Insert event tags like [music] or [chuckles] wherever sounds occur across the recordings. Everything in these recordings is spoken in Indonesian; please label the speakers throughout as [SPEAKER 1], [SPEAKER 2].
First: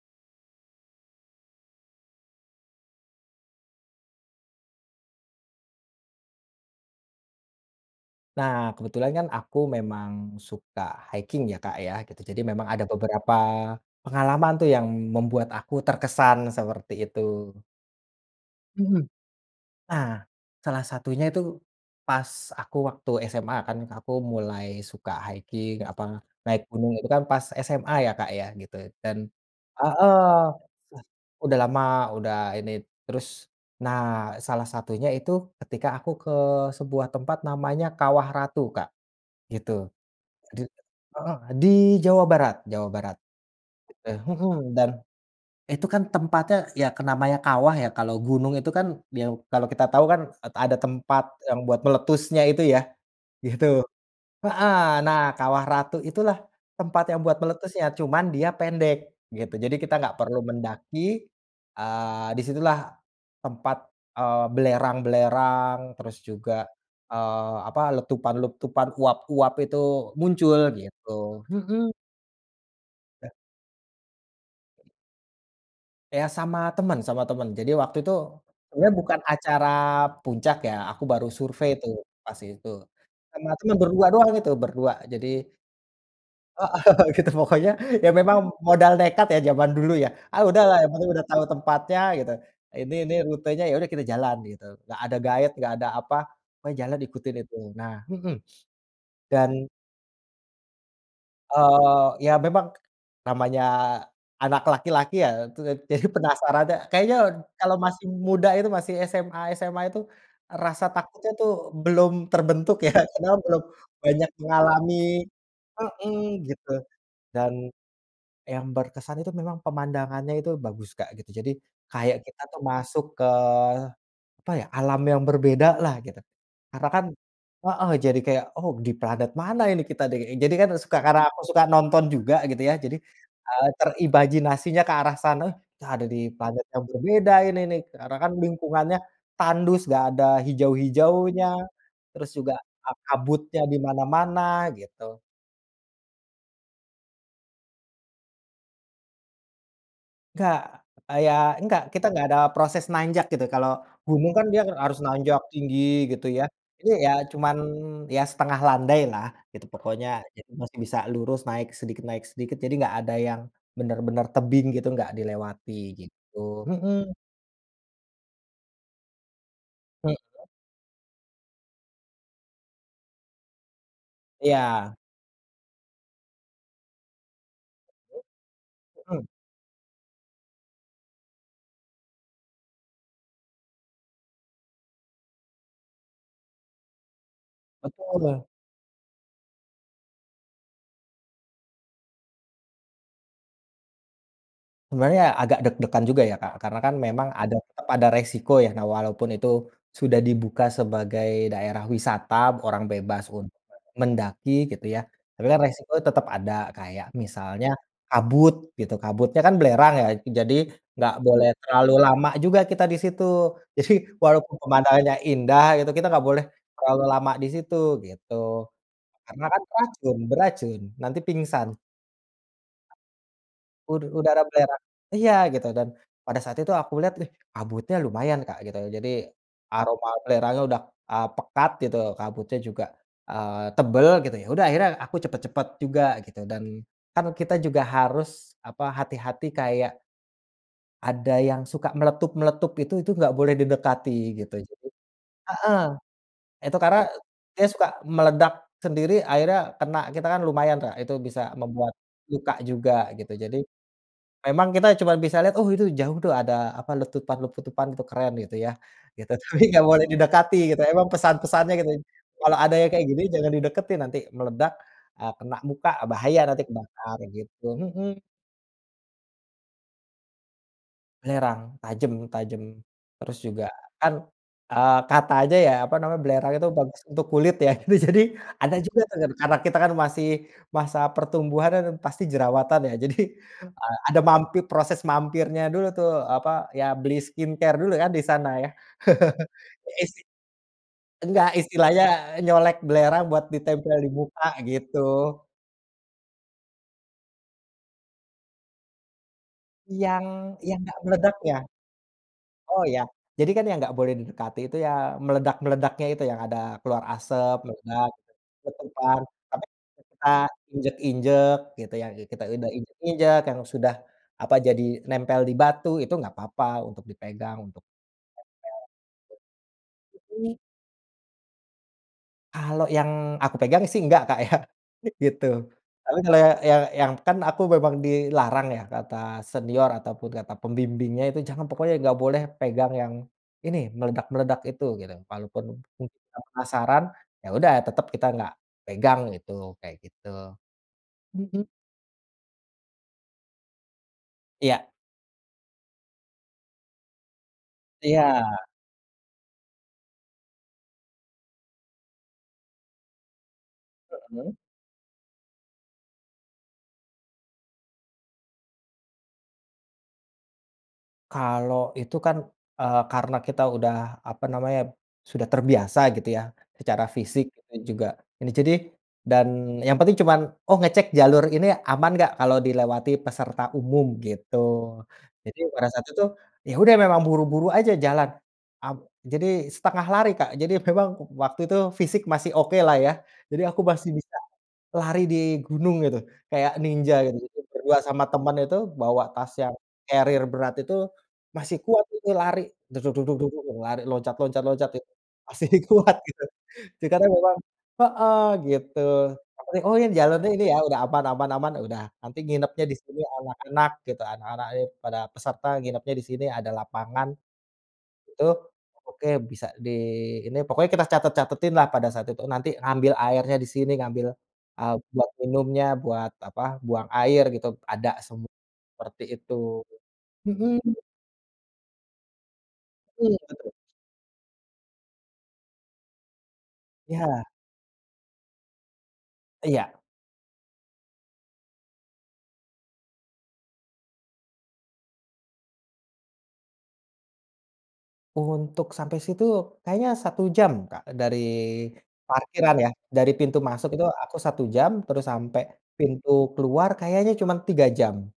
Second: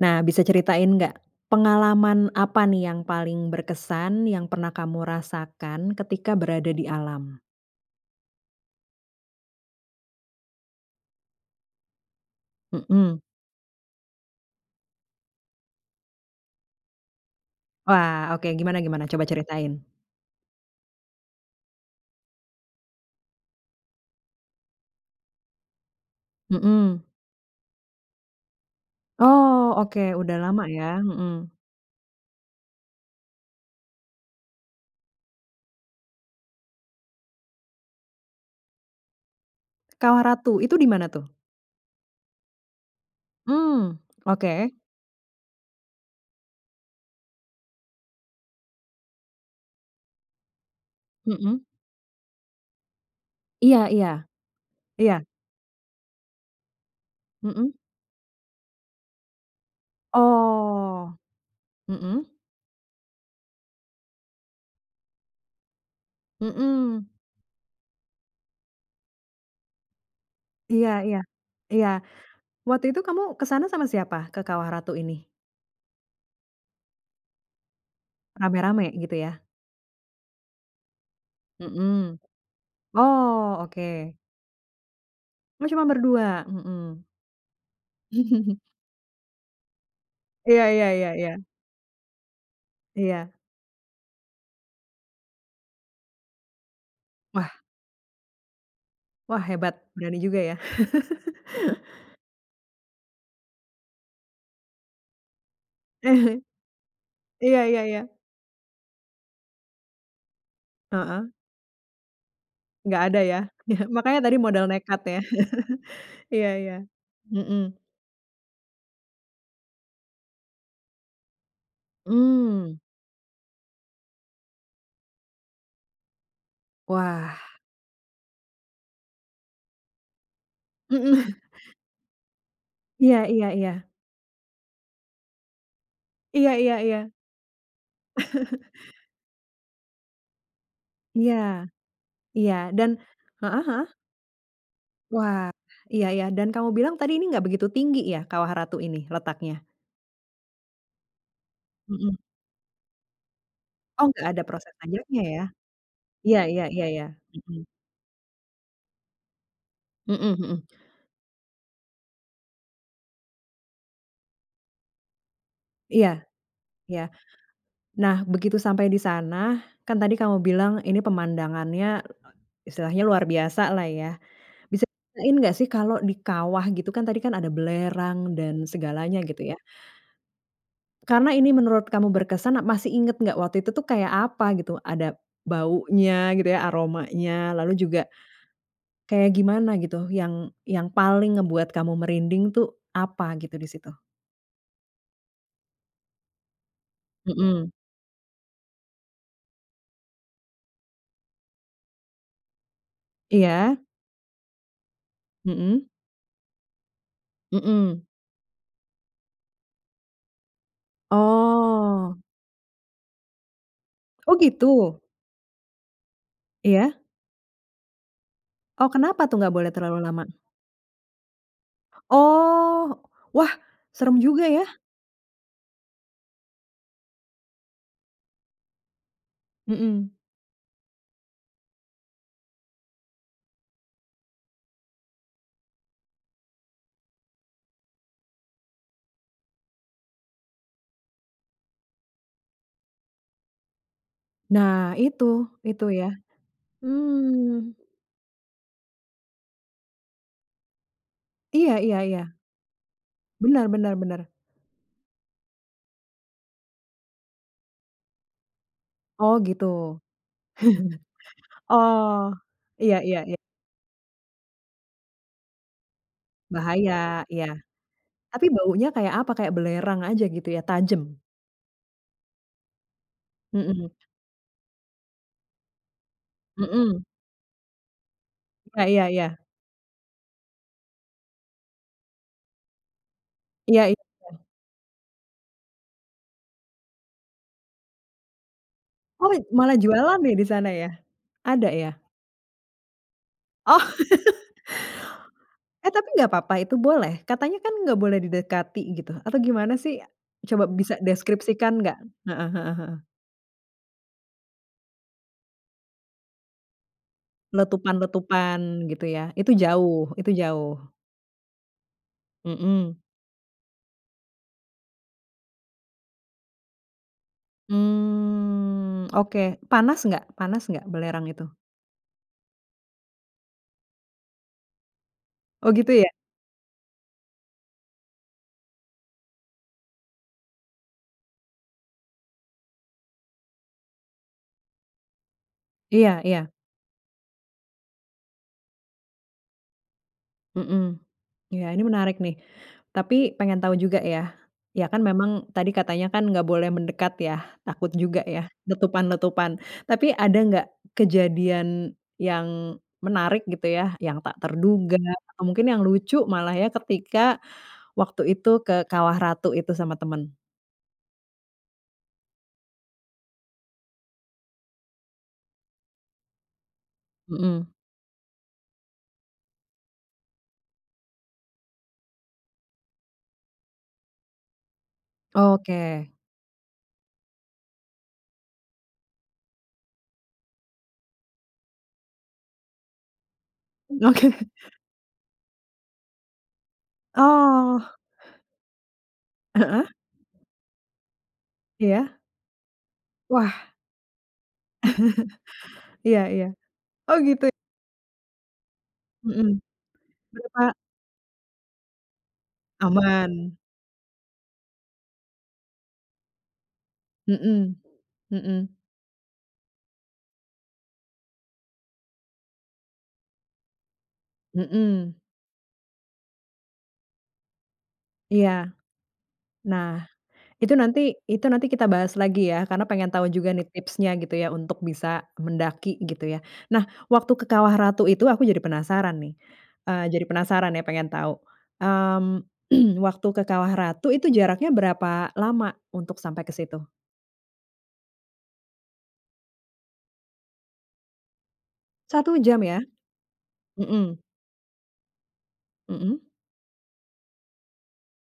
[SPEAKER 1] Nah, bisa ceritain gak, pengalaman apa nih yang paling berkesan yang pernah kamu rasakan ketika berada di alam?
[SPEAKER 2] Nah, kebetulan kan aku memang suka hiking ya, Kak, ya gitu, jadi memang ada
[SPEAKER 1] Mhm.
[SPEAKER 2] beberapa pengalaman tuh yang membuat aku terkesan, seperti itu.
[SPEAKER 1] Wah, oke, gimana
[SPEAKER 2] Mhm.
[SPEAKER 1] gimana? Coba ceritain.
[SPEAKER 2] Nah. Salah satunya itu pas aku waktu SMA kan aku mulai suka hiking apa, naik gunung
[SPEAKER 1] Mhm.
[SPEAKER 2] itu kan pas SMA ya, Kak, ya gitu dan
[SPEAKER 1] Oh, oke,
[SPEAKER 2] heeh,
[SPEAKER 1] udah lama ya,
[SPEAKER 2] eh
[SPEAKER 1] mhm.
[SPEAKER 2] udah lama, udah ini terus nah salah satunya itu ketika aku ke sebuah tempat namanya Kawah Ratu, Kak, gitu.
[SPEAKER 1] Kawah
[SPEAKER 2] Di
[SPEAKER 1] Ratu, itu di mana tuh?
[SPEAKER 2] heeh, di Jawa Barat Jawa Barat.
[SPEAKER 1] Mmm,
[SPEAKER 2] Eh,
[SPEAKER 1] oke.
[SPEAKER 2] mhm, dan itu kan tempatnya ya ke namanya kawah ya, kalau gunung itu kan biau kalau kita tahu kan et ada tempat yang
[SPEAKER 1] Mhm.
[SPEAKER 2] buat meletusnya itu ya, gitu.
[SPEAKER 1] Iya iya.
[SPEAKER 2] Heeh, nah
[SPEAKER 1] Iya.
[SPEAKER 2] Kawah Ratu itulah tempat yang buat
[SPEAKER 1] Mhm.
[SPEAKER 2] meletusnya, cuman dia pendek gitu. Jadi kita nggak perlu mendaki,
[SPEAKER 1] Oh. Mhm.
[SPEAKER 2] eee, di situlah tempat, eee, belerang-belerang, terus juga,
[SPEAKER 1] Mhm.
[SPEAKER 2] eee, apa, letupan-letupan uap-uap itu muncul
[SPEAKER 1] Iya iya.
[SPEAKER 2] gitu.
[SPEAKER 1] Iya.
[SPEAKER 2] Mhm.
[SPEAKER 1] Waktu itu kamu
[SPEAKER 2] Eee.
[SPEAKER 1] ke sana sama siapa? Ke Kawah Ratu ini?
[SPEAKER 2] Ya sama temen sama temen. Jadi waktu itu,
[SPEAKER 1] Rame-rame
[SPEAKER 2] sebenarnya
[SPEAKER 1] gitu
[SPEAKER 2] bukan
[SPEAKER 1] ya?
[SPEAKER 2] acara puncak ya, aku baru survei tuh
[SPEAKER 1] Mhm.
[SPEAKER 2] pas itu, sama
[SPEAKER 1] Oh,
[SPEAKER 2] temen berdua
[SPEAKER 1] oke.
[SPEAKER 2] doang itu, berdua, jadi
[SPEAKER 1] Oh, cuma berdua,
[SPEAKER 2] Heeh,
[SPEAKER 1] mhm.
[SPEAKER 2] [chuckles] gitu pokoknya ya memang
[SPEAKER 1] [chuckles]
[SPEAKER 2] modal nekat ya jaman dulu ya. "Ah
[SPEAKER 1] Iya
[SPEAKER 2] udahlah,
[SPEAKER 1] iya
[SPEAKER 2] yang penting
[SPEAKER 1] iya
[SPEAKER 2] udah
[SPEAKER 1] iya.
[SPEAKER 2] tahu tempatnya," gitu, "Ini nih
[SPEAKER 1] Iya.
[SPEAKER 2] rutenya," ya udah kita jalan gitu, nggak ada guide, nggak ada apa, pokoknya jalan ikutin itu.
[SPEAKER 1] Wah.
[SPEAKER 2] Nah mhm.
[SPEAKER 1] Wah,
[SPEAKER 2] Dan
[SPEAKER 1] hebat, berani juga ya.
[SPEAKER 2] Eee,
[SPEAKER 1] [chuckles]
[SPEAKER 2] ya memang namanya anak laki-laki ya itu jadi
[SPEAKER 1] [chuckles]
[SPEAKER 2] penasarannya kayaknya
[SPEAKER 1] Iya
[SPEAKER 2] kalau
[SPEAKER 1] iya
[SPEAKER 2] masih
[SPEAKER 1] iya.
[SPEAKER 2] muda itu masih SMA SMA itu rasa takutnya
[SPEAKER 1] Heeh.
[SPEAKER 2] tuh belum terbentuk ya
[SPEAKER 1] Nggak ada
[SPEAKER 2] karena
[SPEAKER 1] ya.
[SPEAKER 2] belum
[SPEAKER 1] [chuckles] Makannya
[SPEAKER 2] banyak
[SPEAKER 1] tadi modal
[SPEAKER 2] mengalami
[SPEAKER 1] nekat ya.
[SPEAKER 2] mhm,
[SPEAKER 1] [chuckles] Iya
[SPEAKER 2] gitu.
[SPEAKER 1] iya.
[SPEAKER 2] Dan
[SPEAKER 1] Mhm.
[SPEAKER 2] yang berkesan itu memang pemandangannya itu bagus, Kak, gitu. Jadi kayak kita tuh
[SPEAKER 1] Mmm.
[SPEAKER 2] masuk ke apa ya, alam yang berbedalah gitu. Karena kan
[SPEAKER 1] Wah.
[SPEAKER 2] heeh, jadi kayak, "Oh di planet mana ini kita nih?" Jadi kan
[SPEAKER 1] Mhm.
[SPEAKER 2] suka, karena aku
[SPEAKER 1] [chuckles]
[SPEAKER 2] suka nonton juga gitu ya, jadi,
[SPEAKER 1] Iya iya
[SPEAKER 2] eee,
[SPEAKER 1] iya.
[SPEAKER 2] terimajinasinya ke arah sana, "Entah ada di
[SPEAKER 1] Iya
[SPEAKER 2] planet
[SPEAKER 1] iya
[SPEAKER 2] yang
[SPEAKER 1] iya.
[SPEAKER 2] berbeda ini nih," karena kan
[SPEAKER 1] [chuckles]
[SPEAKER 2] lingkungannya tandus, nggak ada
[SPEAKER 1] Iya,
[SPEAKER 2] hijau-hijaunya, terus
[SPEAKER 1] iya,
[SPEAKER 2] juga
[SPEAKER 1] dan
[SPEAKER 2] a kabutnya
[SPEAKER 1] heeh
[SPEAKER 2] di
[SPEAKER 1] heeh.
[SPEAKER 2] mana-mana gitu.
[SPEAKER 1] Wah, iya iya dan kamu bilang tadi ini gak begitu tinggi ya Kawah Ratu ini letaknya?
[SPEAKER 2] Nggak, eee, ya nggak, kita
[SPEAKER 1] Mhm.
[SPEAKER 2] nggak ada proses nanjak gitu, kalau
[SPEAKER 1] Oh, nggak
[SPEAKER 2] umum
[SPEAKER 1] ada
[SPEAKER 2] kan dia
[SPEAKER 1] proses
[SPEAKER 2] harus
[SPEAKER 1] selanjutnya
[SPEAKER 2] nanjak
[SPEAKER 1] ya.
[SPEAKER 2] tinggi gitu
[SPEAKER 1] Iya
[SPEAKER 2] ya,
[SPEAKER 1] iya iya
[SPEAKER 2] ini
[SPEAKER 1] iya.
[SPEAKER 2] ya cuman
[SPEAKER 1] Mhm.
[SPEAKER 2] ya setengah landailah gitu pokoknya,
[SPEAKER 1] Mhm
[SPEAKER 2] jadi
[SPEAKER 1] mhm.
[SPEAKER 2] masih bisa lurus naik sedikit naik sedikit, jadi nggak ada yang benar-benar tebing gitu gak dilewati,
[SPEAKER 1] Iya
[SPEAKER 2] gitu.
[SPEAKER 1] iya.
[SPEAKER 2] Mhm.
[SPEAKER 1] Nah, begitu sampai di sana kan
[SPEAKER 2] Mmm,
[SPEAKER 1] tadi kamu
[SPEAKER 2] ya.
[SPEAKER 1] bilang ini pemandangannya istilahnya luar biasalah ya. Bisa
[SPEAKER 2] Iya.
[SPEAKER 1] diceritain enggak sih kalau di kawah gitu kan tadi kan ada belerang dan
[SPEAKER 2] Mmm.
[SPEAKER 1] segalanya
[SPEAKER 2] Mhm.
[SPEAKER 1] gitu ya. Karena ini menurut kamu berkesan, masih inget nggak waktu itu tuh kayak apa gitu, ada baunya gitu ya, aromanya lalu juga,
[SPEAKER 2] Betul lah.
[SPEAKER 1] kayak gimana gitu yang yang paling ngebuat kamu merinding tuh apa gitu di situ?
[SPEAKER 2] Sebenarnya agak deg-degan juga ya, Kak, karena kan memang ada
[SPEAKER 1] Mhm.
[SPEAKER 2] tetep ada resiko ya. Nah, walaupun itu sudah dibuka sebagai daerah wisata, orang bebas untuk
[SPEAKER 1] Iya.
[SPEAKER 2] mendaki gitu ya, tapi kan
[SPEAKER 1] Mhm.
[SPEAKER 2] resiko tetap ada. Kayak misalnya
[SPEAKER 1] Mhm.
[SPEAKER 2] kabut gitu, kabutnya kan belerang ya, jadi nggak boleh terlalu
[SPEAKER 1] Oh.
[SPEAKER 2] lama juga kita di situ, jadi
[SPEAKER 1] Oh
[SPEAKER 2] walaupun
[SPEAKER 1] gitu?
[SPEAKER 2] pemandangannya indah gitu, kita enggak boleh
[SPEAKER 1] Iya.
[SPEAKER 2] terlalu lama di situ, gitu.
[SPEAKER 1] Oh kenapa tuh,
[SPEAKER 2] Karena
[SPEAKER 1] nggak
[SPEAKER 2] kan
[SPEAKER 1] boleh terlalu
[SPEAKER 2] beracun
[SPEAKER 1] lama?
[SPEAKER 2] beracun, nanti pingsan.
[SPEAKER 1] Oh, wah
[SPEAKER 2] Udu
[SPEAKER 1] serem
[SPEAKER 2] udara
[SPEAKER 1] juga ya.
[SPEAKER 2] belerang iya gitu, dan pada saat itu aku lihat, ih kabutnya lumayan Kak, gitu, jadi aroma
[SPEAKER 1] Mhm.
[SPEAKER 2] belerangnya udah, eee, pekat gitu, kabutnya juga, eee, tebal gitu. Ya udah akhirnya aku cepat-cepat juga gitu, dan kan kita juga harus apa, hati-hati kayak ada yang suka meletup-meletup itu itu nggak boleh didekati gitu. Jadi
[SPEAKER 1] Nah itu,
[SPEAKER 2] heeh,
[SPEAKER 1] itu ya.
[SPEAKER 2] itu karena dia
[SPEAKER 1] Mmm.
[SPEAKER 2] suka meledak sendiri, akhirnya kena kita, kan lumayan, Kak, itu bisa
[SPEAKER 1] Iya
[SPEAKER 2] membuat
[SPEAKER 1] iya iya.
[SPEAKER 2] luka juga gitu, jadi
[SPEAKER 1] Bener bener bener.
[SPEAKER 2] memang kita cuma bisa lihat, oh itu jauh tuh ada apa, letupan-letupan itu keren gitu ya, gitu.
[SPEAKER 1] Oh
[SPEAKER 2] Tapi
[SPEAKER 1] gitu.
[SPEAKER 2] nggak boleh didekati, memang
[SPEAKER 1] [chuckles]
[SPEAKER 2] pesan-pesannya gitu.
[SPEAKER 1] Oh,
[SPEAKER 2] "Kalau ada yang
[SPEAKER 1] iya
[SPEAKER 2] kayak
[SPEAKER 1] iya
[SPEAKER 2] gini,
[SPEAKER 1] iya.
[SPEAKER 2] jangan dideketin, nanti meledak, eee, kena muka, eee, bahaya nanti kebakar,"
[SPEAKER 1] Bahaya, iya.
[SPEAKER 2] gitu, mhm.
[SPEAKER 1] Tapi baunya kayak apa? Kayak belerang aja gitu ya, tajam?
[SPEAKER 2] Belerang, tajem tajem. Terus juga
[SPEAKER 1] Mhm.
[SPEAKER 2] kan, eee, katanya apa namanya, belerang itu bagus
[SPEAKER 1] Mhm.
[SPEAKER 2] untuk kulit ya, gitu. Jadi, ada
[SPEAKER 1] Ah,
[SPEAKER 2] juga
[SPEAKER 1] iya
[SPEAKER 2] tuh
[SPEAKER 1] iya.
[SPEAKER 2] karena kita kan masih masa pertumbuhan kan pasti jerawatan ya, jadi,
[SPEAKER 1] Iya iya
[SPEAKER 2] eee, ada
[SPEAKER 1] iya.
[SPEAKER 2] mampir proses mampirnya dulu tuh, apa, ya beli skincare dulu kan di sana ya,
[SPEAKER 1] Oh
[SPEAKER 2] [chuckles]
[SPEAKER 1] malah
[SPEAKER 2] e is
[SPEAKER 1] jualan nih di sana ya?
[SPEAKER 2] nggak,
[SPEAKER 1] Ada ya?
[SPEAKER 2] istilahnya nyolek belerang buat
[SPEAKER 1] Oh.
[SPEAKER 2] ditempel di muka gitu.
[SPEAKER 1] [laughs] Eh ,tapi nggak papa? Itu boleh? Katanya kan nggak boleh didekati gitu, atau gimana sih?
[SPEAKER 2] Yang
[SPEAKER 1] Coba
[SPEAKER 2] yang
[SPEAKER 1] bisa
[SPEAKER 2] nggak meledak ya?
[SPEAKER 1] deskripsikan nggak? Heeh heeh
[SPEAKER 2] Oh iya,
[SPEAKER 1] heeh.
[SPEAKER 2] jadi kan yang nggak boleh didekati itu, ya meledak-meledaknya itu yang ada keluar asap, meledak,
[SPEAKER 1] Letupan-letupan gitu
[SPEAKER 2] tetepan
[SPEAKER 1] ya? Itu
[SPEAKER 2] tapi
[SPEAKER 1] jauh
[SPEAKER 2] kita
[SPEAKER 1] itu jauh?
[SPEAKER 2] injak-injak gitu ya, ki kita udah
[SPEAKER 1] Mhm.
[SPEAKER 2] injak-injak yang sudah apa, jadi nempel di batu, itu nggak papa untuk dipegang untuk
[SPEAKER 1] Mmm, oke. Panas nggak
[SPEAKER 2] ditempel untuk mhm.
[SPEAKER 1] panas nggak, belerang itu?
[SPEAKER 2] Kalau yang aku pegang sih nggak, Kak, ya, gitu.
[SPEAKER 1] Oh, gitu ya.
[SPEAKER 2] Lalu kalo ya yang yang kan aku memang dilarang ya, kata senior ataupun kata pembimbingnya, "Jangan! Pokoknya nggak boleh pegang yang ini, meledak-meledak itu," gitu. Walaupun mungkin
[SPEAKER 1] Iya iya.
[SPEAKER 2] penasaran, ya udah tetep kita nggak pegang gitu, kaya gitu.
[SPEAKER 1] Mhm.
[SPEAKER 2] Mhm.
[SPEAKER 1] Iya ini menarik nih, tapi pengen tahu juga ya. Iya
[SPEAKER 2] Iya.
[SPEAKER 1] kan memang tadi katanya kan enggak boleh mendekat ya, takut juga ya,
[SPEAKER 2] Iya.
[SPEAKER 1] letupan-letupan. Tapi ada enggak kejadian yang menarik gitu ya, yang tak
[SPEAKER 2] Mhm.
[SPEAKER 1] terduga atau mungkin yang lucu malah ya, ketika waktu itu, ke Kawah Ratu itu sama temen?
[SPEAKER 2] Kalau itu kan, eee, karena kita udah apa namanya, sudah terbiasa gitu ya, secara fisik
[SPEAKER 1] Mhm.
[SPEAKER 2] itu juga n jadi dan yang penting cuman, oh ngecek jalur ini aman nggak, kalau dilewati peserta umum, gitu. Jadi pada saat
[SPEAKER 1] Oke.
[SPEAKER 2] itu, ya udah memang buru-buru aja jalan, ab jadi setengah lari, Kak. Jadi memang waktu itu fisik masih oke lah ya, jadi aku masih bisa
[SPEAKER 1] Oke.
[SPEAKER 2] lari di gunung gitu, kaya ninja gitu, jadi
[SPEAKER 1] Oh.
[SPEAKER 2] berdua sama teman itu, bawa tas yang
[SPEAKER 1] Heeh.
[SPEAKER 2] carrier berat itu, masih kuat
[SPEAKER 1] Iya.
[SPEAKER 2] itu lari, dug dug dug dug
[SPEAKER 1] Wah.
[SPEAKER 2] dug, lari loncat loncat loncat ya, masih
[SPEAKER 1] [chuckles]
[SPEAKER 2] kuat
[SPEAKER 1] Iya
[SPEAKER 2] gitu.
[SPEAKER 1] iya. Oh
[SPEAKER 2] sekarang
[SPEAKER 1] gitu.
[SPEAKER 2] memang heeh gitu, apa
[SPEAKER 1] Mhm,
[SPEAKER 2] tadi oh ya, jalannya ini
[SPEAKER 1] berapa
[SPEAKER 2] ya, udah aman aman aman, udah nanti nginepnya di sini
[SPEAKER 1] Aman.
[SPEAKER 2] anak-anak gitu, anak-anak itu para peserta nginepnya di sini, ada lapangan,
[SPEAKER 1] Mhm,
[SPEAKER 2] itu,
[SPEAKER 1] mhm.
[SPEAKER 2] oke, bisa di ini pokoknya kita catat-catatin lah pada saat itu, nanti ngambil airnya di sini, ngambil, eee,
[SPEAKER 1] Mhm.
[SPEAKER 2] buat minumnya, buat apa, buang air gitu, ada semua
[SPEAKER 1] Iya.
[SPEAKER 2] seperti itu.
[SPEAKER 1] Nah, itu
[SPEAKER 2] Mhm.
[SPEAKER 1] nanti itu nanti kita bahas lagi ya, karena pengen tahu
[SPEAKER 2] Iya,
[SPEAKER 1] juga nih
[SPEAKER 2] tentu.
[SPEAKER 1] tipsnya gitu ya, untuk bisa mendaki gitu ya. Nah, waktu ke
[SPEAKER 2] Ya.
[SPEAKER 1] Kawah Ratu itu aku jadi penasaran nih,
[SPEAKER 2] Iya.
[SPEAKER 1] eee, jadi penasaran ya, pengen tahu. Mmm, [clears throat] waktu ke Kawah Ratu itu jaraknya berapa lama untuk sampai ke situ?
[SPEAKER 2] Untuk sampai situ kayaknya 1 jam, Kak, dari
[SPEAKER 1] 1 jam
[SPEAKER 2] parkiran
[SPEAKER 1] ya?
[SPEAKER 2] ya. Dari pintu masuk itu
[SPEAKER 1] Mhm.
[SPEAKER 2] aku 1 jam, terus sampe
[SPEAKER 1] Mhm.
[SPEAKER 2] pintu keluar, kayaknya cuman 3 jam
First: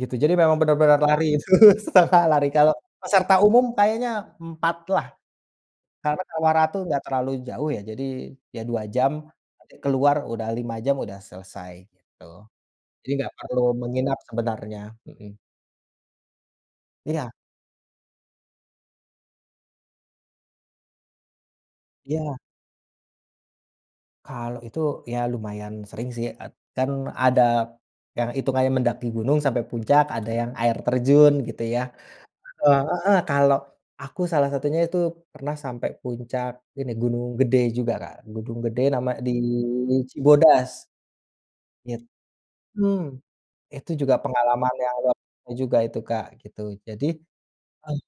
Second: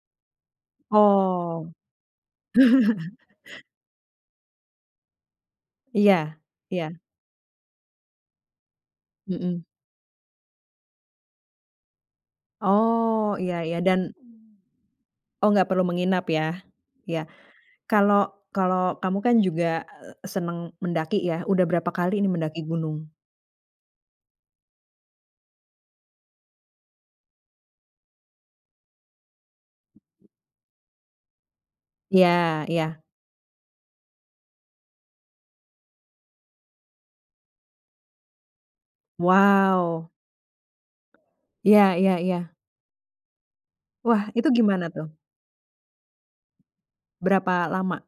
[SPEAKER 2] gitu. Jadi memang benar-benar lari, itu
[SPEAKER 1] Oh.
[SPEAKER 2] setengah lari. Kalau
[SPEAKER 1] [chuckles]
[SPEAKER 2] peserta umum kayaknya 4 lah, karena
[SPEAKER 1] Iya
[SPEAKER 2] Kawah Ratu
[SPEAKER 1] iya.
[SPEAKER 2] enggak terlalu jauh ya. Jadi, ya 2 jam,
[SPEAKER 1] Mhm.
[SPEAKER 2] nanti keluar udah 5 jam, udah selesai gitu. Jadi nggak
[SPEAKER 1] Oh, iya
[SPEAKER 2] perlu
[SPEAKER 1] iya, dan
[SPEAKER 2] menginap sebenarnya, mhm.
[SPEAKER 1] mmm, oh nggak perlu menginap ya, iya.
[SPEAKER 2] Iya.
[SPEAKER 1] Kalau kalau kamu kan juga, eee, senang mendaki ya, udah berapa kali nih
[SPEAKER 2] Iya.
[SPEAKER 1] mendaki gunung?
[SPEAKER 2] Kalau itu, ya lumayan sering sih. Ed kan ada yang itungannya mendaki gunung sampai puncak, ada yang air terjun gitu ya.
[SPEAKER 1] Iya
[SPEAKER 2] Heeh
[SPEAKER 1] iya.
[SPEAKER 2] heeh, kalau aku, salah satunya itu pernah sampai puncak ini, Gunung Gede juga, Kak. Gunung Gede, nama di
[SPEAKER 1] Wow.
[SPEAKER 2] Cibodas.
[SPEAKER 1] Iya
[SPEAKER 2] It
[SPEAKER 1] iya iya.
[SPEAKER 2] mmm. Itu juga
[SPEAKER 1] Wah, itu
[SPEAKER 2] pengalaman
[SPEAKER 1] gimana
[SPEAKER 2] yang
[SPEAKER 1] tuh?
[SPEAKER 2] luar biasa juga itu, Kak, gitu. Jadi
[SPEAKER 1] Berapa
[SPEAKER 2] mmm,
[SPEAKER 1] lama?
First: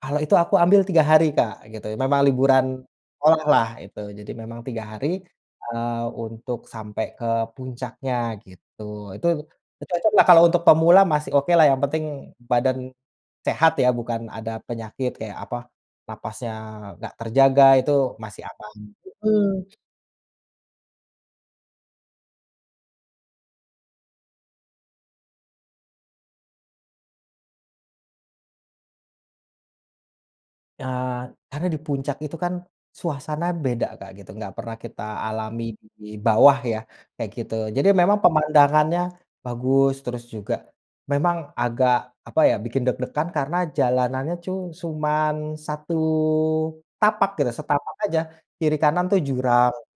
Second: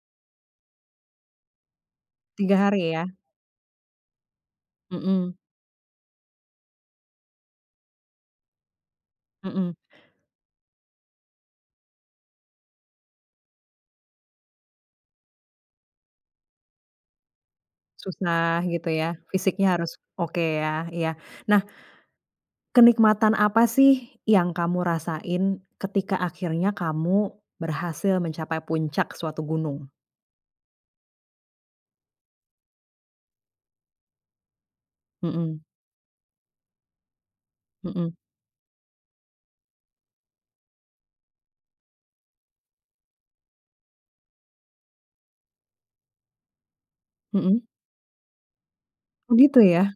[SPEAKER 2] kalau itu aku ambil 3 hari, Kak, gitu, memang
[SPEAKER 1] 3
[SPEAKER 2] liburan
[SPEAKER 1] hari ya?
[SPEAKER 2] sekolah lah itu. Jadi memang 3 hari,
[SPEAKER 1] Mhm.
[SPEAKER 2] eee, untuk sampe ke puncaknya gitu. Itu
[SPEAKER 1] Mhm.
[SPEAKER 2] itu cocok lah untuk pemula, masih oke lah, yang penting badan sehat ya, bukan ada penyakit, kaya apa, nafasnya nggak terjaga itu masih
[SPEAKER 1] Susah
[SPEAKER 2] aman.
[SPEAKER 1] gitu ya,
[SPEAKER 2] Mhm.
[SPEAKER 1] fisiknya harus oke ya, iya. Nah, kenikmatan apa sih yang kamu rasain, ketika akhirnya kamu berhasil mencapai puncak suatu gunung?
[SPEAKER 2] Eee, karena di puncak itu, kan, suasana beda, Kak, gitu, nggak pernah kita
[SPEAKER 1] Mhm.
[SPEAKER 2] alami di bawah, ya, kayak gitu, jadi
[SPEAKER 1] Mhm.
[SPEAKER 2] memang pemandangannya bagus, terus juga memang agak apa, ya, bikin deg-degan karena jalanannya cu cuman satu tapak gitu
[SPEAKER 1] Mhm.
[SPEAKER 2] setapak aja, kiri-kanan, tuh,
[SPEAKER 1] Oh, gitu,
[SPEAKER 2] jurang,
[SPEAKER 1] ya,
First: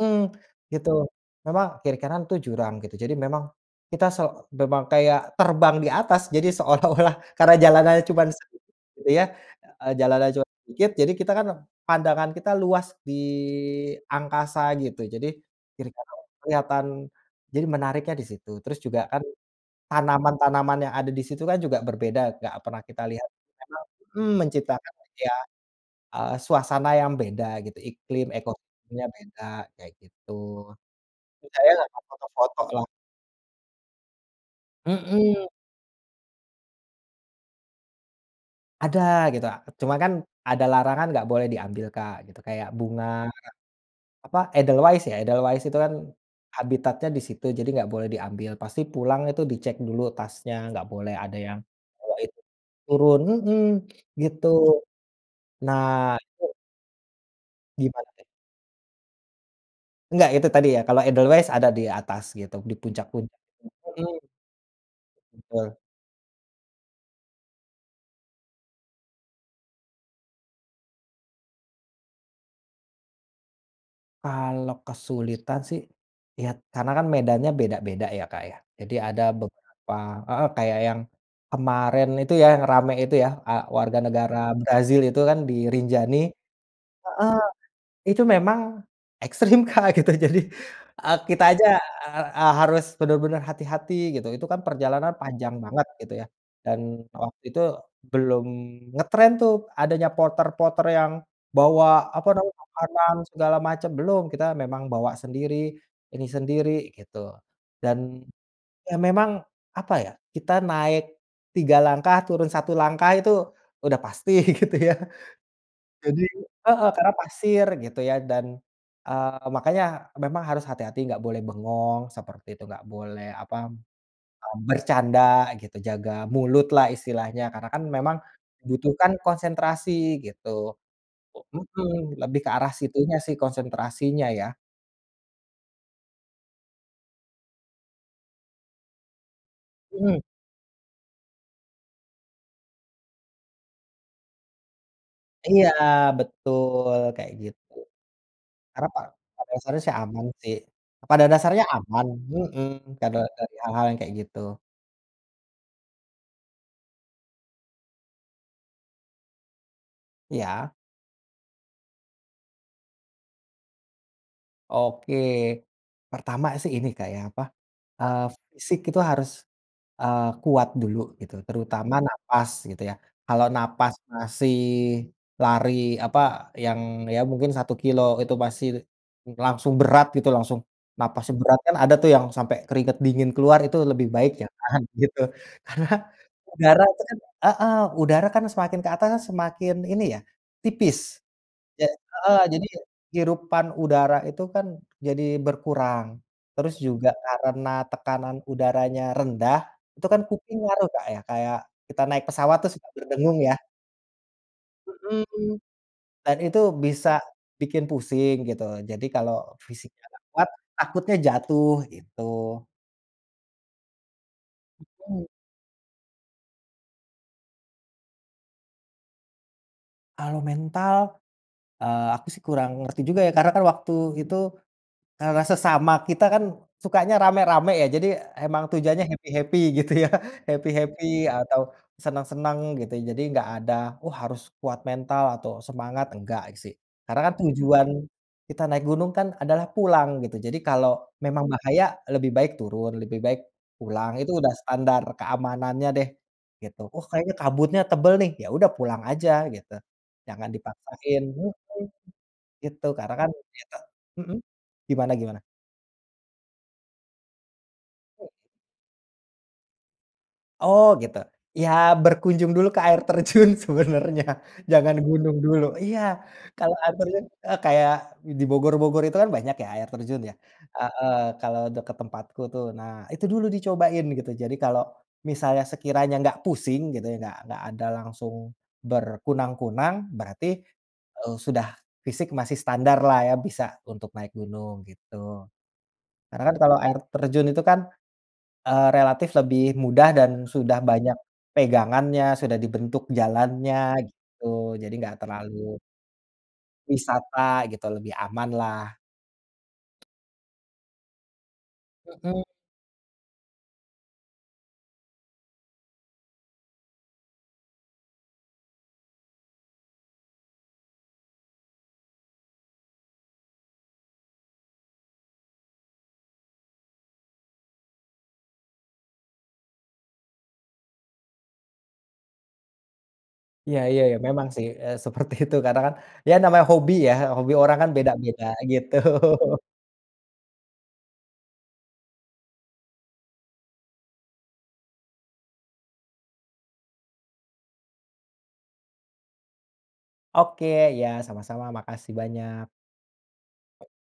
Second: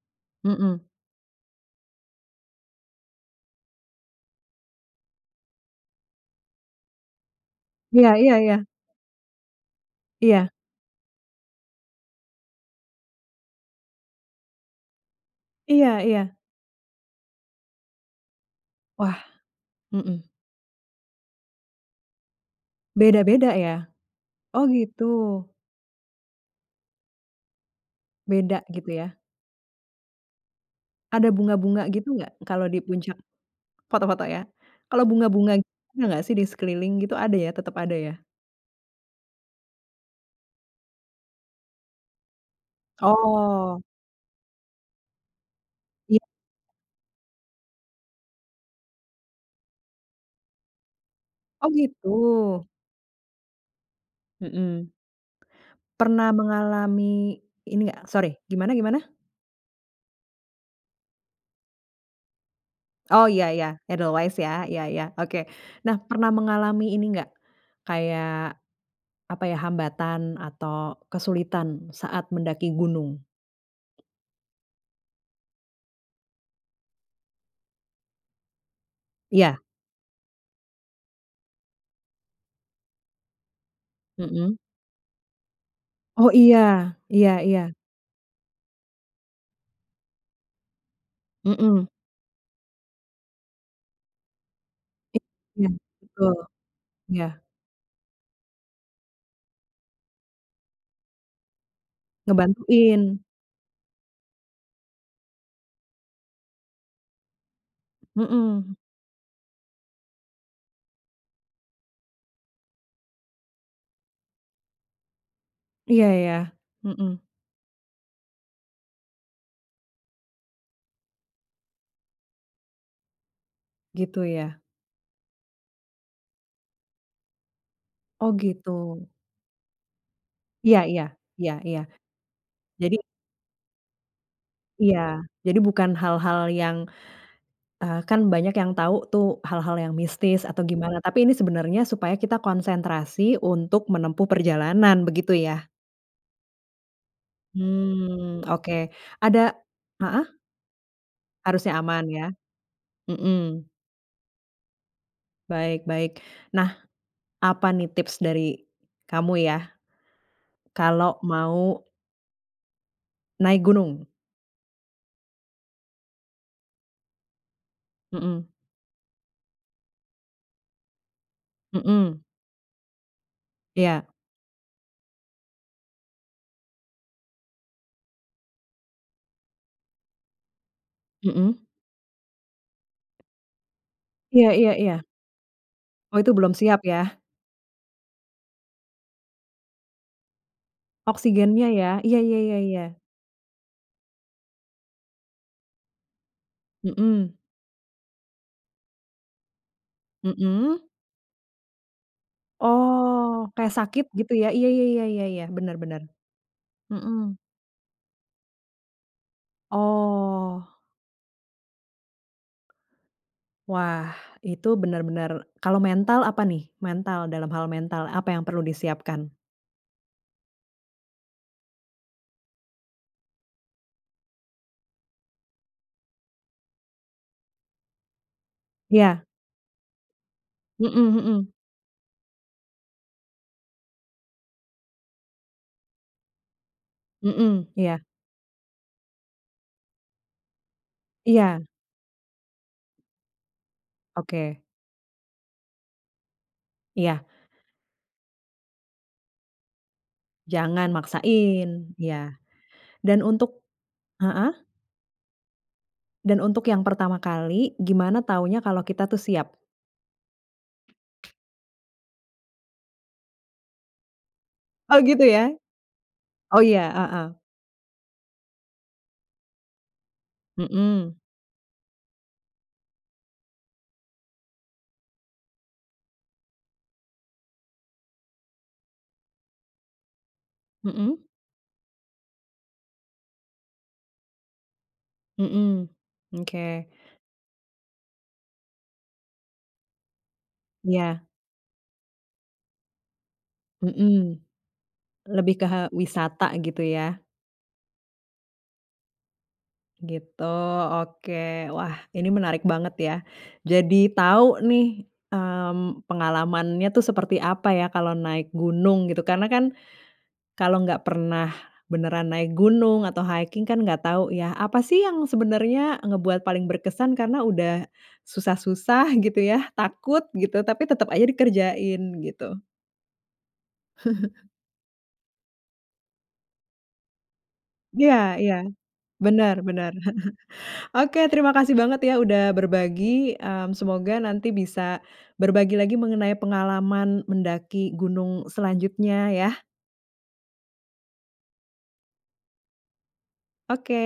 [SPEAKER 2] mhm,
[SPEAKER 1] mhm.
[SPEAKER 2] gitu. Memang kiri-kanan, tuh, jurang gitu, jadi memang kita so memang kayak terbang di atas jadi seolah-olah karena jalanannya
[SPEAKER 1] Iya
[SPEAKER 2] cuman
[SPEAKER 1] iya iya.
[SPEAKER 2] sedikit gitu, ya, eee, jalanannya cuman
[SPEAKER 1] Iya.
[SPEAKER 2] sedikit jadi kita, kan, pandangan kita luas di angkasa gitu, jadi
[SPEAKER 1] Iya
[SPEAKER 2] kiri-kanan
[SPEAKER 1] iya.
[SPEAKER 2] kelihatan jadi menariknya di situ. Terus juga,
[SPEAKER 1] Wah,
[SPEAKER 2] kan,
[SPEAKER 1] mhm.
[SPEAKER 2] tanaman-tanaman yang ada di situ, kan, juga berbeda, nggak pernah kita lihat,
[SPEAKER 1] Beda-beda ya,
[SPEAKER 2] karena, mhm,
[SPEAKER 1] oh,
[SPEAKER 2] menciptakan
[SPEAKER 1] gitu.
[SPEAKER 2] itu, ya, eee, suasana yang beda gitu, iklim,
[SPEAKER 1] Beda gitu,
[SPEAKER 2] ekosistemnya
[SPEAKER 1] ya.
[SPEAKER 2] beda kayak gitu.
[SPEAKER 1] Ada
[SPEAKER 2] Di saya
[SPEAKER 1] bunga-bunga
[SPEAKER 2] nggak ke
[SPEAKER 1] gitu gak
[SPEAKER 2] foto-foto,
[SPEAKER 1] kalau di
[SPEAKER 2] loh.
[SPEAKER 1] puncak? Foto-foto, ya, kalau
[SPEAKER 2] Mhm.
[SPEAKER 1] bunga-bunga ada nggak, sih, di sekeliling gitu ada, ya, tetap ada, ya?
[SPEAKER 2] Ada gitu, ah, cuman, kan, ada larangan nggak boleh diambil Kak, gitu kayak bunga,
[SPEAKER 1] Oh.
[SPEAKER 2] apa, Edelweis, ya, Edelweis itu kan
[SPEAKER 1] Iya.
[SPEAKER 2] habitatnya di situ jadi enggak boleh diambil, pasti pulang itu dicek dulu tasnya, enggak boleh ada yang
[SPEAKER 1] Oh, gitu.
[SPEAKER 2] bawain turun, mhm, gitu.
[SPEAKER 1] Mhm.
[SPEAKER 2] Nah
[SPEAKER 1] Pernah
[SPEAKER 2] itu
[SPEAKER 1] mengalami ini
[SPEAKER 2] Gimana,
[SPEAKER 1] nggak
[SPEAKER 2] Kak?
[SPEAKER 1] sori, gimana-gimana?
[SPEAKER 2] Nggak, itu tadi, ya, kalau Edelweis ada di atas gitu, di
[SPEAKER 1] Oh,
[SPEAKER 2] puncak-puncak.
[SPEAKER 1] iya iya,
[SPEAKER 2] Mmm, mhm.
[SPEAKER 1] Edelweis ya, iya iya oke.
[SPEAKER 2] Betul.
[SPEAKER 1] Nah, pernah mengalami ini nggak, kayak apa, ya, hambatan atau kesulitan saat mendaki gunung?
[SPEAKER 2] Kalau kesulitan, sih, ya, karena, kan, medannya beda-beda, ya, Kak, ya, jadi ada
[SPEAKER 1] Iya.
[SPEAKER 2] beberapa heeh, kayak yang kemarin itu yang ramai itu, ya, eee, warga negara
[SPEAKER 1] Mhm.
[SPEAKER 2] Brazil itu, kan, di Rinjani
[SPEAKER 1] Oh, iya, iya
[SPEAKER 2] heeh,
[SPEAKER 1] iya.
[SPEAKER 2] itu memang ekstrim, Kak gitu jadi, eee, kita aja,
[SPEAKER 1] Mhm.
[SPEAKER 2] eee, harus benar-benar hati-hati gitu. Itu, kan, perjalanan panjang
[SPEAKER 1] Iya
[SPEAKER 2] banget gitu, ya,
[SPEAKER 1] betul,
[SPEAKER 2] dan
[SPEAKER 1] iya.
[SPEAKER 2] waktu itu belum ngetren, tuh, adanya porter-porter yang bawa apa, namanya makanan
[SPEAKER 1] Ngebantuin.
[SPEAKER 2] segala macam, belum, kita memang bawa sendiri, ini sendiri gitu. Dan,
[SPEAKER 1] Mhm.
[SPEAKER 2] ya, memang apa, ya, kita naik 3 langkah, turun 1 langkah itu udah pasti gitu, ya,
[SPEAKER 1] Iya,
[SPEAKER 2] jadi
[SPEAKER 1] ya,
[SPEAKER 2] heeh, karena
[SPEAKER 1] mhm.
[SPEAKER 2] pasir gitu, ya, dan, eee, makanya memang harus hati-hati, gak boleh bengong, seperti itu, gak boleh apa, mmm,
[SPEAKER 1] Gitu, ya.
[SPEAKER 2] bercanda gitu, jaga mulutlah istilahnya karena, kan, memang
[SPEAKER 1] Oh, gitu.
[SPEAKER 2] membutuhkan konsentrasi gitu,
[SPEAKER 1] Iya iya, iya iya.
[SPEAKER 2] mhm, lebih ke arah
[SPEAKER 1] Jadi
[SPEAKER 2] situnya, sih, konsentrasinya, ya.
[SPEAKER 1] iya. Jadi bukan hal-hal yang eee, kan banyak yang tahu, tuh, hal-hal yang
[SPEAKER 2] Mhm.
[SPEAKER 1] mistis atau gimana tapi ini sebenarnya supaya kita konsentrasi untuk menempuh perjalanan, begitu, ya.
[SPEAKER 2] Iya, betul, kayak gitu.
[SPEAKER 1] Hmm,
[SPEAKER 2] Karena
[SPEAKER 1] oke.
[SPEAKER 2] pa
[SPEAKER 1] Ada
[SPEAKER 2] pada dasarnya, sih, aman,
[SPEAKER 1] heeh?
[SPEAKER 2] sih. Pada dasarnya
[SPEAKER 1] Harusnya
[SPEAKER 2] aman,
[SPEAKER 1] aman, ya,
[SPEAKER 2] mhm, kalau dari
[SPEAKER 1] mhm.
[SPEAKER 2] hal-hal kayak gitu.
[SPEAKER 1] Baik baik. Nah, apa nih tips dari kamu ya,
[SPEAKER 2] Iya.
[SPEAKER 1] kalau mau naik gunung?
[SPEAKER 2] Oke, pertama, sih, ini Kak, ya, apa, eee,
[SPEAKER 1] Mhm.
[SPEAKER 2] fisik itu harus, eee, kuat dulu gitu terutama
[SPEAKER 1] Mhm.
[SPEAKER 2] nafas gitu, ya, kalau nafas
[SPEAKER 1] Iya.
[SPEAKER 2] masih lari apa, yang ya, mungkin 1 kilometer itu masih langsung berat gitu, langsung nafasnya berat,
[SPEAKER 1] Mhm.
[SPEAKER 2] kan, ada, tuh, yang sampai keringat dingin keluar itu lebih baik,
[SPEAKER 1] Iya iya
[SPEAKER 2] jangan,
[SPEAKER 1] iya.
[SPEAKER 2] gitu. Karena,
[SPEAKER 1] Oh, itu belum siap,
[SPEAKER 2] udara, tuh, kan
[SPEAKER 1] ya.
[SPEAKER 2] heeh, udara, kan, semakin keatas semakin ini, ya, tipis.
[SPEAKER 1] Oksigennya,
[SPEAKER 2] Ja
[SPEAKER 1] ya, iya iya
[SPEAKER 2] heeh,
[SPEAKER 1] iya
[SPEAKER 2] jadi
[SPEAKER 1] iya.
[SPEAKER 2] hirupan udara itu, kan, jadi berkurang, terus juga
[SPEAKER 1] Mhm.
[SPEAKER 2] karena tekanan udaranya rendah, itu, kan, kuping ngaruh
[SPEAKER 1] Mhm.
[SPEAKER 2] Kak, ya, kayak kita naik pesawat terus berdengung,
[SPEAKER 1] Oh,
[SPEAKER 2] ya.
[SPEAKER 1] kayak sakit gitu, ya, iya iya iya iya iya.
[SPEAKER 2] Mhm.
[SPEAKER 1] Benar benar.
[SPEAKER 2] Dan itu bisa
[SPEAKER 1] Mhm.
[SPEAKER 2] bikin pusing gitu, jadi kalau fisiknya nggak kuat
[SPEAKER 1] Oh.
[SPEAKER 2] takutnya jatuh gitu.
[SPEAKER 1] Wah, itu
[SPEAKER 2] Mhm.
[SPEAKER 1] benar-benar kalau mental apa nih? Mental, dalam hal mental apa yang perlu disiapkan?
[SPEAKER 2] Kalau mental, eee, aku, sih, kurang ngerti juga, ya, karena, kan, waktu itu, eee, sesama kita, kan, sukanya ramai-ramai, ya, jadi emang tujuannya
[SPEAKER 1] Iya.
[SPEAKER 2] happy-happy gitu ya,
[SPEAKER 1] Mhm
[SPEAKER 2] happy-happy
[SPEAKER 1] mhm.
[SPEAKER 2] atau senang-senang gitu, ya, jadi nggak ada, wah, harus kuat mental atau semangat, enggak, sih. Karena
[SPEAKER 1] Mhm,
[SPEAKER 2] tujuan
[SPEAKER 1] iya.
[SPEAKER 2] kita naik gunung, kan, adalah pulang gitu, jadi kalau memang
[SPEAKER 1] Iya.
[SPEAKER 2] bahaya lebih baik turun, lebih baik pulang, itu udah
[SPEAKER 1] Oke.
[SPEAKER 2] standar keamanannya, deh, gitu. Oh,
[SPEAKER 1] Iya.
[SPEAKER 2] kayaknya kabutnya tebal, nih, ya, udah pulang aja gitu, jangan
[SPEAKER 1] Jangan
[SPEAKER 2] dipaksain, mhm,
[SPEAKER 1] maksain, iya.
[SPEAKER 2] gitu, karena,
[SPEAKER 1] Dan
[SPEAKER 2] kan,
[SPEAKER 1] untuk
[SPEAKER 2] gitu Mhm,
[SPEAKER 1] heeh?
[SPEAKER 2] gimana gimana?
[SPEAKER 1] Dan untuk yang pertama kali, gimana tahunya kalau kita tuh siap?
[SPEAKER 2] Oh, gitu, ya, berkunjung dulu ke air terjun sebenarnya, jangan
[SPEAKER 1] Oh, gitu,
[SPEAKER 2] gunung
[SPEAKER 1] ya,
[SPEAKER 2] dulu. Iya,
[SPEAKER 1] oh,
[SPEAKER 2] kalau
[SPEAKER 1] iya,
[SPEAKER 2] air terjun
[SPEAKER 1] heeh.
[SPEAKER 2] eee, kayak di Bogor-bogor itu, kan, banyak, ya, air terjun, ya, heeh
[SPEAKER 1] Mhm.
[SPEAKER 2] kalau dekat tempatku, tuh, nah itu dulu dicobain gitu. Jadi kalau misalnya sekiranya nggak pusing gitu, nggak nggak ada langsung berkunang-kunang berarti,
[SPEAKER 1] Mhm.
[SPEAKER 2] eee, sudah fisik masih standarlah, ya, bisa untuk naik gunung gitu,
[SPEAKER 1] Mhm.
[SPEAKER 2] Karena, kan, kalau
[SPEAKER 1] Oke.
[SPEAKER 2] air terjun itu, kan, eee, relatif lebih mudah dan sudah banyak
[SPEAKER 1] Iya.
[SPEAKER 2] pegangannya, sudah dibentuk jalannya
[SPEAKER 1] Mhm,
[SPEAKER 2] gitu, jadi nggak
[SPEAKER 1] lebih ke,
[SPEAKER 2] terlalu
[SPEAKER 1] eee, wisata gitu, ya.
[SPEAKER 2] Wisata gitu lebih aman lah.
[SPEAKER 1] Gitu, oke. Wah, ini
[SPEAKER 2] Mhm.
[SPEAKER 1] menarik banget, ya, jadi tahu, nih, mmm, pengalamannya tuh seperti apa, ya, kalau naik gunung gitu karena, kan, kalau enggak pernah beneran naik gunung atau hiking kan, enggak tahu, ya, apa sih yang sebenarnya ngebuat paling berkesan karena udah susah-susah gitu, ya, takut gitu tapi tetap aja dikerjain gitu.
[SPEAKER 2] Iya iya, ya, memang,
[SPEAKER 1] [chuckles]
[SPEAKER 2] sih, eee, seperti itu karena, kan, ya, namanya hobi, ya, hobi orang, kan,
[SPEAKER 1] Iya
[SPEAKER 2] beda-beda,
[SPEAKER 1] iya,
[SPEAKER 2] gitu.
[SPEAKER 1] benar
[SPEAKER 2] [chuckles]
[SPEAKER 1] benar. [chuckles] Oke, terima kasih banget, ya, udah berbagi, mmm, semoga nanti bisa berbagi lagi mengenai pengalaman mendaki gunung selanjutnya, ya.
[SPEAKER 2] Oke, iya sama-sama, makasih banyak.
[SPEAKER 1] Oke.